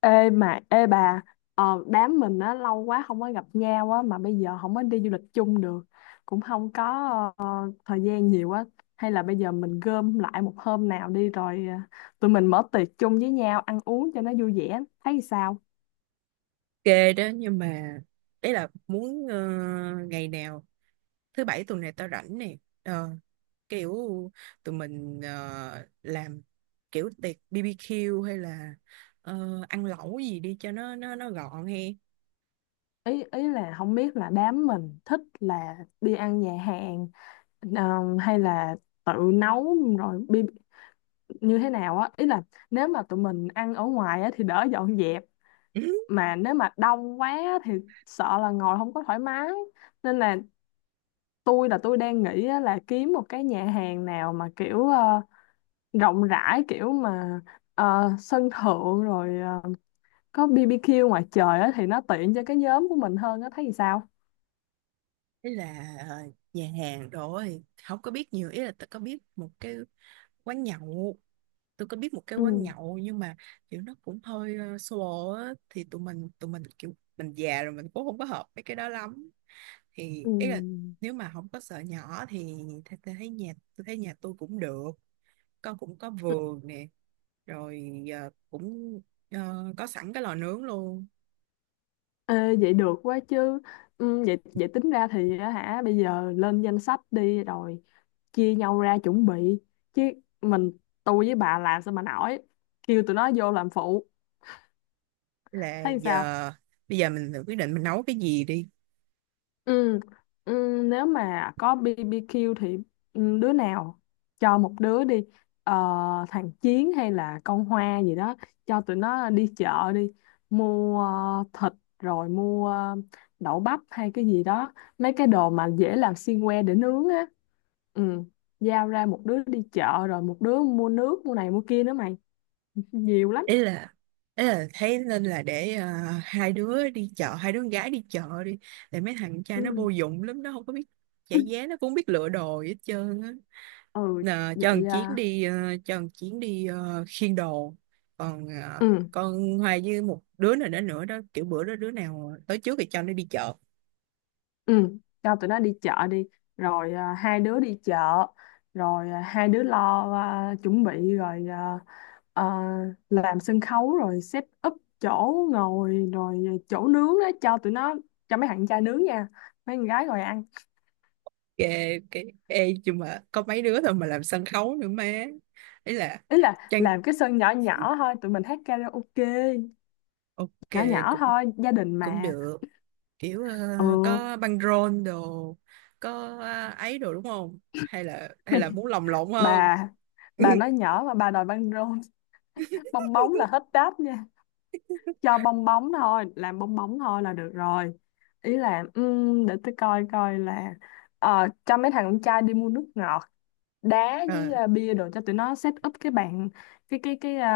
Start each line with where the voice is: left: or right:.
left: Ê mà ê bà, đám mình á lâu quá không có gặp nhau á mà bây giờ không có đi du lịch chung được, cũng không có ờ, thời gian nhiều á. Hay là bây giờ mình gom lại một hôm nào đi rồi, tụi mình mở tiệc chung với nhau ăn uống cho nó vui vẻ, thấy sao?
right: Ghê đó nhưng mà đấy là muốn ngày nào thứ bảy tuần này tao rảnh nè. Ờ, kiểu tụi mình làm kiểu tiệc BBQ hay là ăn lẩu gì đi cho nó gọn he.
left: Ý ý là không biết là đám mình thích là đi ăn nhà hàng, ờ, hay là tự nấu rồi như thế nào á. Ý là nếu mà tụi mình ăn ở ngoài á thì đỡ dọn dẹp, mà nếu mà đông quá thì sợ là ngồi không có thoải mái. Nên là tôi đang nghĩ á là kiếm một cái nhà hàng nào mà kiểu rộng rãi, kiểu mà sân thượng rồi có BBQ ngoài trời á thì nó tiện cho cái nhóm của mình hơn á, thấy thì sao?
right: Ừ. Ý là nhà hàng rồi không có biết nhiều. Ý là tôi có biết một cái quán nhậu, tôi có biết một cái
left: Ừ.
right: quán nhậu nhưng mà kiểu nó cũng hơi solo á. Thì tụi mình kiểu mình già rồi mình cũng không có hợp mấy cái đó lắm. Thì ý là
left: Ừ.
right: nếu mà không có sợ nhỏ thì tôi thấy nhà tôi cũng được, con cũng có vườn nè, rồi giờ cũng có sẵn cái lò nướng luôn.
left: Ê, vậy được quá chứ. Ừ, vậy vậy tính ra thì á hả, bây giờ lên danh sách đi rồi chia nhau ra chuẩn bị, chứ mình tôi với bà làm sao mà nổi, kêu tụi nó vô làm phụ,
right: là
left: thấy sao?
right: giờ bây giờ mình tự quyết định mình nấu cái gì đi.
left: Ừ, ừ, nếu mà có BBQ thì ừ, đứa nào, cho một đứa đi, ờ, thằng Chiến hay là con Hoa gì đó, cho tụi nó đi chợ đi, mua thịt, rồi mua đậu bắp hay cái gì đó, mấy cái đồ mà dễ làm xiên que để nướng á. Ừ, giao ra một đứa đi chợ rồi một đứa mua nước mua này mua kia nữa mày, nhiều lắm.
right: Ý là ý là thấy nên là để hai đứa con gái đi chợ đi, để mấy thằng con trai nó
left: Ừ,
right: vô dụng lắm, nó không có biết trả giá, nó cũng không biết lựa đồ gì hết trơn á.
left: ừ,
right: Nà,
left: vậy à,
right: cho thằng Chiến đi khiêng đồ, còn
left: ừ.
right: con Hoài với một đứa nào đó nữa đó, kiểu bữa đó đứa nào tới trước thì cho nó đi chợ.
left: Ừ, cho tụi nó đi chợ đi, rồi à, hai đứa đi chợ, rồi à, hai đứa lo à, chuẩn bị rồi à, ờ, làm sân khấu rồi set up chỗ ngồi rồi chỗ nướng đó cho tụi nó, cho mấy thằng trai nướng nha, mấy con gái ngồi ăn.
right: Ê nhưng mà có mấy đứa thôi mà làm sân khấu nữa má? Ấy là
left: Ý là
right: chăng.
left: làm cái sân nhỏ nhỏ thôi, tụi mình hát karaoke,
right: Ok,
left: nhỏ nhỏ
right: cũng
left: thôi, gia đình
right: cũng
left: mà.
right: được, kiểu
left: Ừ,
right: có băng rôn đồ, có ấy đồ đúng không, hay là hay là
left: mày,
right: muốn lồng lộn hơn?
left: bà bà nói nhỏ mà bà đòi băng rôn, bong bóng là hết đáp. Cho bong bóng thôi, là được rồi. Ý là để tôi coi coi là, ờ, cho mấy thằng con trai đi mua nước ngọt, đá với
right: Ờ,
left: bia đồ, cho tụi nó set up cái bàn, cái ờ,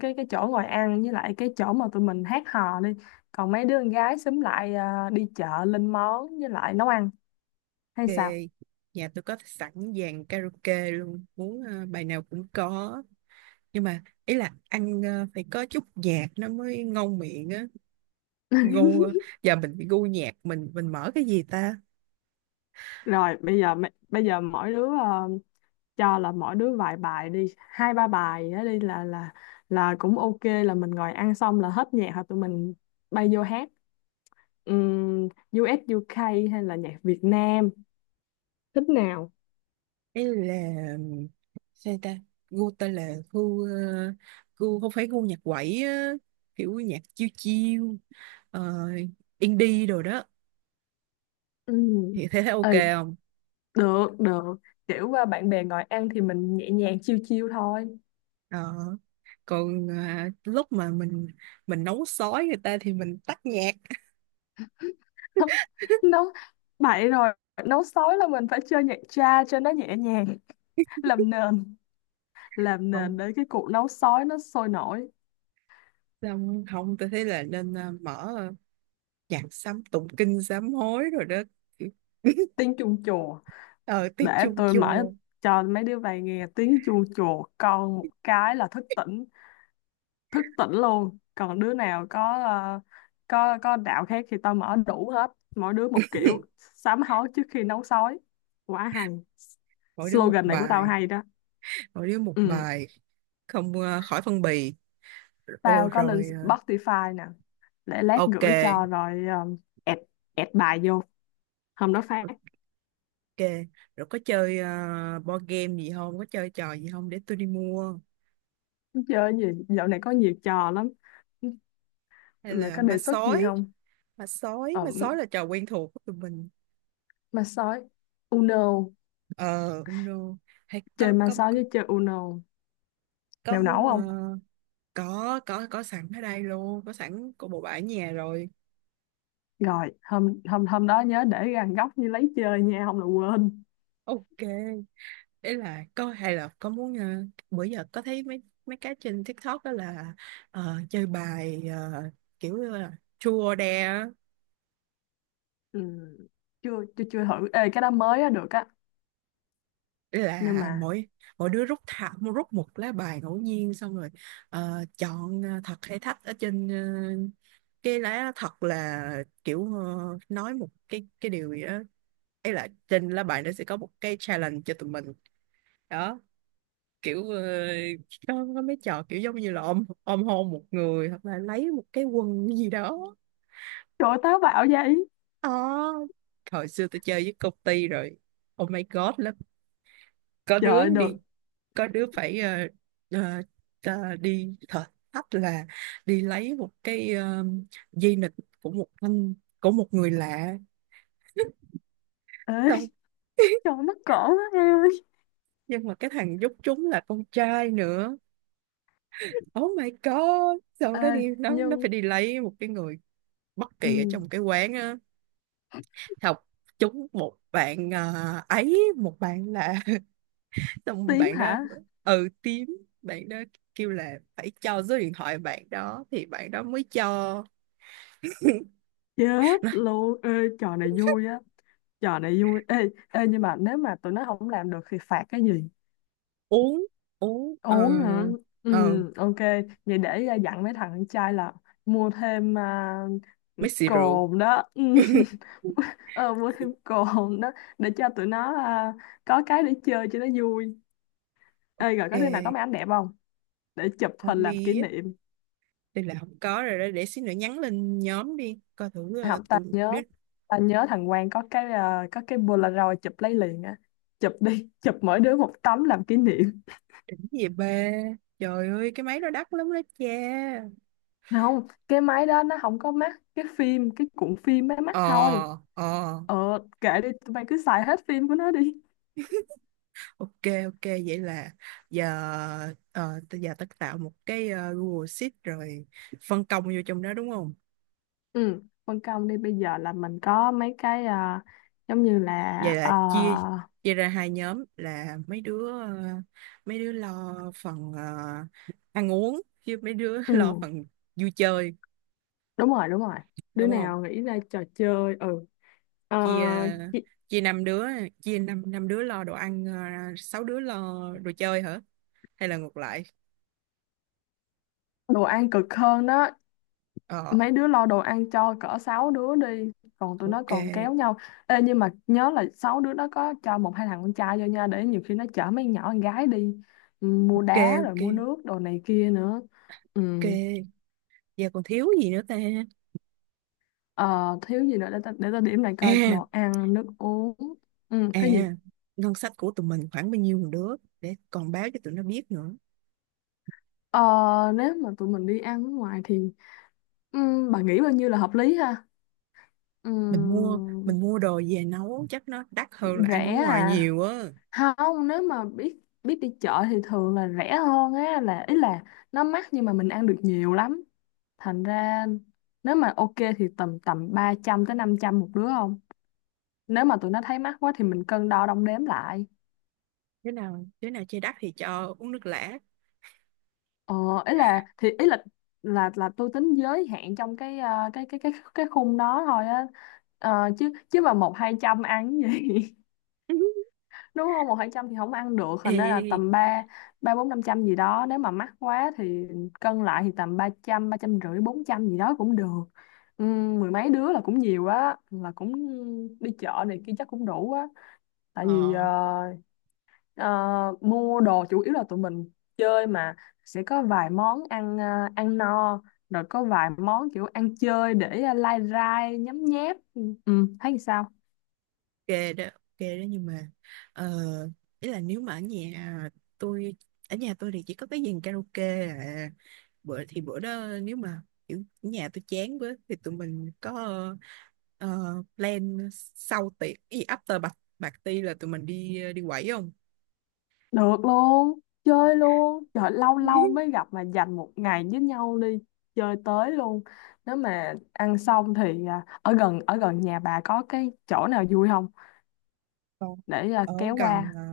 left: cái chỗ ngồi ăn với lại cái chỗ mà tụi mình hát hò đi. Còn mấy đứa con gái xúm lại đi chợ lên món với lại nấu ăn, hay
right: Ok,
left: sao?
right: nhà tôi có sẵn dàn karaoke luôn, muốn bài nào cũng có. Nhưng mà ý là ăn phải có chút nhạc nó mới ngon miệng á. Gu giờ mình bị gu nhạc, mình mở cái gì ta?
left: Rồi bây giờ bây giờ mỗi đứa cho là mỗi đứa vài bài đi, hai ba bài á đi là cũng ok, là mình ngồi ăn xong là hết nhạc, hoặc tụi mình bay vô hát um, US UK hay là nhạc Việt Nam, thích nào?
right: Ý là sao ta? Gu ta là gu không phải gu nhạc quẩy á, kiểu nhạc chiêu chiêu, ờ, indie đồ đó.
left: Ừm,
right: Thì thế thấy ok
left: Ừ,
right: không?
left: được được, kiểu à, bạn bè ngồi ăn thì mình nhẹ nhàng chiêu chiêu thôi.
right: Ờ, còn à, lúc mà mình nấu sói người ta thì mình tắt nhạc.
left: Nấu bậy rồi, nấu sói là mình phải chơi nhạc cha cho nó nhẹ nhàng, làm nền,
right: Không,
left: để cái cuộc nấu sói nó sôi nổi.
right: xong không tôi thấy là nên mở nhạc sám, tụng kinh sám hối rồi đó. Kiểu-
left: Tiếng chuông chùa,
right: ờ tiếng
left: để
right: chuông
left: tôi mở
right: chùa,
left: cho mấy đứa bay nghe tiếng chuông chùa con một cái là thức tỉnh, thức tỉnh luôn. Còn đứa nào có có đạo khác thì tao mở đủ hết, mỗi đứa một kiểu sám hối trước khi nấu sói, quá hay.
right: mỗi đứa một
left: Slogan này của tao
right: bài,
left: hay đó.
right: mỗi đứa một
left: Ừ,
right: bài, không khỏi phân bì. Ô,
left: tao có lên
right: rồi
left: Spotify nè, để lát
right: ok,
left: gửi cho rồi add, bài vô hôm đó phát.
right: ok. Rồi có chơi board game gì không, có chơi trò gì không để tôi đi mua?
left: Chơi cái gì, dạo này có nhiều trò lắm,
right: Hay
left: mày
right: là
left: có
right: ma
left: đề xuất gì
right: sói
left: không?
right: ma sói
left: Ờ,
right: ma sói là trò quen thuộc của tụi mình.
left: ma sói, Uno,
right: Ờ không đâu, hay
left: chơi
right: có
left: ma
right: có
left: sói
right: có,
left: với chơi Uno,
right: có
left: mèo nấu
right: muốn
left: không?
right: có sẵn ở đây luôn, có sẵn của bộ bãi nhà rồi.
left: Rồi hôm hôm hôm đó nhớ để gần góc như lấy chơi nha, không là quên.
right: Ok. Ý là có, hay là có muốn bữa giờ có thấy mấy mấy cái trên TikTok đó là chơi bài kiểu như là chua or dare á.
left: Ừ. chưa chưa chưa thử, ê cái đó mới á, được á.
right: Ý
left: Nhưng
right: là
left: mà
right: mỗi mỗi đứa rút, thả rút một lá bài ngẫu nhiên, xong rồi chọn thật hay thách ở trên cái lá. Thật là kiểu nói một cái điều gì đó, ấy là trên lá bài nó sẽ có một cái challenge cho tụi mình đó, kiểu có, mấy trò kiểu giống như là ôm ôm hôn một người hoặc là lấy một cái quần gì đó.
left: trời ơi, táo bạo vậy.
right: Ờ, hồi xưa tôi chơi với công ty rồi oh my god lắm, có
left: Trời
right: đứa
left: ơi,
right: đi,
left: được.
right: có đứa phải ờ, đi thử, thách là đi lấy một cái dây nịt của một anh của một người lạ,
left: Ê,
right: xong.
left: trời ơi, mắc cỡ quá em ơi.
right: Nhưng mà cái thằng giúp chúng là con trai nữa, oh my god. Sau đó
left: Ê
right: đi, nó
left: nhưng
right: phải đi lấy một cái người bất kỳ ở
left: ừ,
right: trong cái quán á, học chúng một bạn, ờ, ấy một bạn là xong
left: tím
right: bạn đó.
left: hả?
right: Ừ, tím. Bạn đó kêu là phải cho số điện thoại bạn đó thì bạn đó mới cho.
left: Chết
right: Nói,
left: luôn ê. Trò này vui á, trò này vui ê. Ê nhưng mà nếu mà tụi nó không làm được thì phạt cái gì?
right: uống uống ờ
left: Uống hả?
right: ờ
left: Ừ, ok. Vậy để à, dặn mấy thằng con trai là mua thêm à,
right: mấy xì rượu.
left: cồn đó. Ừ. Ờ, mua thêm cồn đó để cho tụi nó à, có cái để chơi cho nó vui. Ê rồi, có đứa nào có máy
right: Ok,
left: ảnh đẹp không, để chụp
right: không
left: hình làm kỷ
right: biết.
left: niệm?
right: Đây là không có rồi đó, để xíu nữa nhắn lên nhóm đi coi thử
left: Không, ta
right: tụi
left: nhớ
right: đỉnh.
left: ta nhớ thằng Quang có cái à, có cái Polaroid chụp lấy liền á, chụp đi, chụp mỗi đứa một tấm làm kỷ niệm.
right: Đỉnh gì ba, trời ơi cái máy đó đắt lắm đó cha.
left: Không, cái máy đó nó không có mắt cái phim, cái cuộn phim máy mắt thôi.
right: ờ ờ
left: Ờ, kệ đi, tụi bay cứ xài hết phim của nó đi.
right: Ok, ok. Vậy là giờ, tới giờ tất tạo một cái Google Sheet rồi phân công vô trong đó đúng không?
left: Ừ. Phân công đi, bây giờ là mình có mấy cái à, giống như là...
right: Vậy là
left: À,
right: chia chia ra hai nhóm, là mấy đứa lo phần ăn uống, chứ mấy đứa
left: ừ,
right: lo phần vui chơi
left: đúng rồi, đúng rồi. Đứa
right: đúng không?
left: nào nghĩ ra trò chơi, ừ. Ờ,
right: Chia
left: chị-
right: chia năm đứa, chia năm năm đứa lo đồ ăn, sáu đứa lo đồ chơi hả? Hay là ngược lại?
left: đồ ăn cực hơn đó.
right: Ờ.
left: Mấy đứa lo đồ ăn cho cỡ 6 đứa đi. Còn tụi nó
right: Ok,
left: còn kéo nhau. Ê, nhưng mà nhớ là 6 đứa nó có cho một hai thằng con trai vô nha, để nhiều khi nó chở mấy con nhỏ con gái đi. Ừ, mua
right: ok,
left: đá rồi
right: ok,
left: mua nước, đồ này kia nữa. Ừ.
right: ok. Giờ còn thiếu gì nữa ta?
left: Ờ, thiếu gì nữa để ta điểm lại coi,
right: À.
left: đồ ăn nước uống ừ, cái gì.
right: À, ngân sách của tụi mình khoảng bao nhiêu một đứa, để còn báo cho tụi nó biết nữa.
left: Ờ, nếu mà tụi mình đi ăn ở ngoài thì bà nghĩ bao nhiêu là hợp lý ha?
right: Mình mua
left: Ừm,
right: mình mua đồ về nấu chắc nó đắt hơn là ăn ở
left: rẻ
right: ngoài
left: à?
right: nhiều á.
left: Không, nếu mà biết biết đi chợ thì thường là rẻ hơn á, là ý là nó mắc nhưng mà mình ăn được nhiều lắm. Thành ra nếu mà ok thì tầm tầm 300 tới 500 một đứa, không nếu mà tụi nó thấy mắc quá thì mình cân đo đong đếm lại.
right: Đứa nào chơi đắt thì cho uống nước lã.
left: Ờ, ý là tôi tính giới hạn trong cái cái khung đó thôi á. Ờ, chứ chứ mà một hai trăm ăn cái gì, đúng không, một hai trăm thì không ăn được, thành ra là
right: Ê,
left: tầm ba ba bốn năm trăm gì đó, nếu mà mắc quá thì cân lại thì tầm ba trăm, ba trăm rưỡi, bốn trăm gì đó cũng được. Ừ, mười mấy đứa là cũng nhiều á, là cũng đi chợ này kia chắc cũng đủ á, tại vì
right: ờ
left: Ờ, mua đồ chủ yếu là tụi mình chơi mà, sẽ có vài món ăn ăn no, rồi có vài món kiểu ăn chơi để lai rai nhấm nháp, ừ, ừ, thấy sao?
right: ok đó, ok đó, nhưng mà ờ, ý là nếu mà tôi ở nhà tôi thì chỉ có cái dàn karaoke à. Bữa đó nếu mà kiểu nhà tôi chán với thì tụi mình có ờ, plan sau tiệc, cái gì after party, là tụi mình đi đi quẩy không?
left: Được luôn, chơi luôn, trời lâu lâu mới gặp mà, dành một ngày với nhau đi, chơi tới luôn. Nếu mà ăn xong thì ở gần nhà bà có cái chỗ nào vui không,
right: Còn
left: để
right: ở
left: kéo
right: gần
left: qua?
right: à,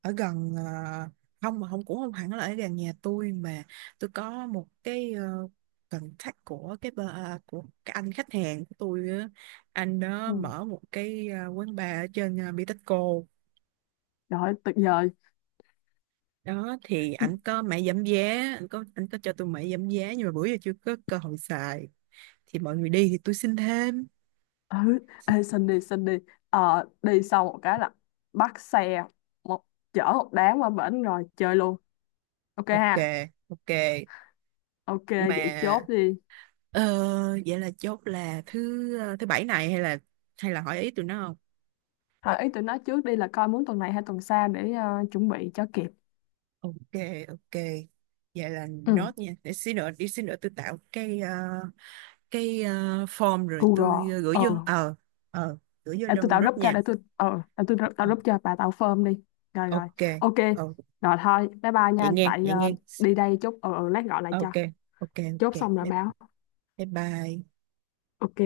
right: ở gần à, không, mà không cũng không hẳn là ở gần nhà tôi mà. Tôi có một cái, uh, contact của cái của cái anh khách hàng của tôi á. Anh đó
left: Ừ.
right: mở một cái à, quán bar ở trên Bitexco
left: Rồi, tuyệt vời.
right: đó, thì anh có mẹ giảm giá, anh có cho tôi mẹ giảm giá nhưng mà bữa giờ chưa có cơ hội xài, thì mọi người đi thì tôi xin thêm.
left: Ừ, ê xin đi, xin đi. Ờ, đi sau một cái là bắt xe, một chở một đám qua bển rồi chơi luôn, ok
right: Ok,
left: ha?
right: ok
left: Ok,
right: mà.
left: vậy chốt đi.
right: Ờ, vậy là chốt là thứ thứ bảy này, hay là hỏi ý tụi nó không?
left: Hỏi ý tụi nó trước đi, là coi muốn tuần này hay tuần sau để chuẩn bị cho kịp.
right: Ok, ok. Vậy là
left: Ừ,
right: nốt nha. Đi xí nữa tôi tạo cái form rồi tôi
left: Google
right: gửi vô. Ờ, ờ, gửi vô
left: để tôi
right: trong
left: tạo
right: group
left: group cho,
right: nha.
left: để tôi tạo
right: Ờ,
left: group cho bà, tạo form đi. Rồi rồi,
right: ok.
left: ok.
right: Ờ,
left: Rồi thôi bye bye
right: vậy
left: nha,
right: nghe,
left: tại
right: vậy nghe.
left: đi đây chút ừ, lát gọi lại
right: Ờ,
left: cho,
right: ok, ok, ok.
left: chốt
right: Bye
left: xong rồi báo,
right: bye. Bye.
left: ok.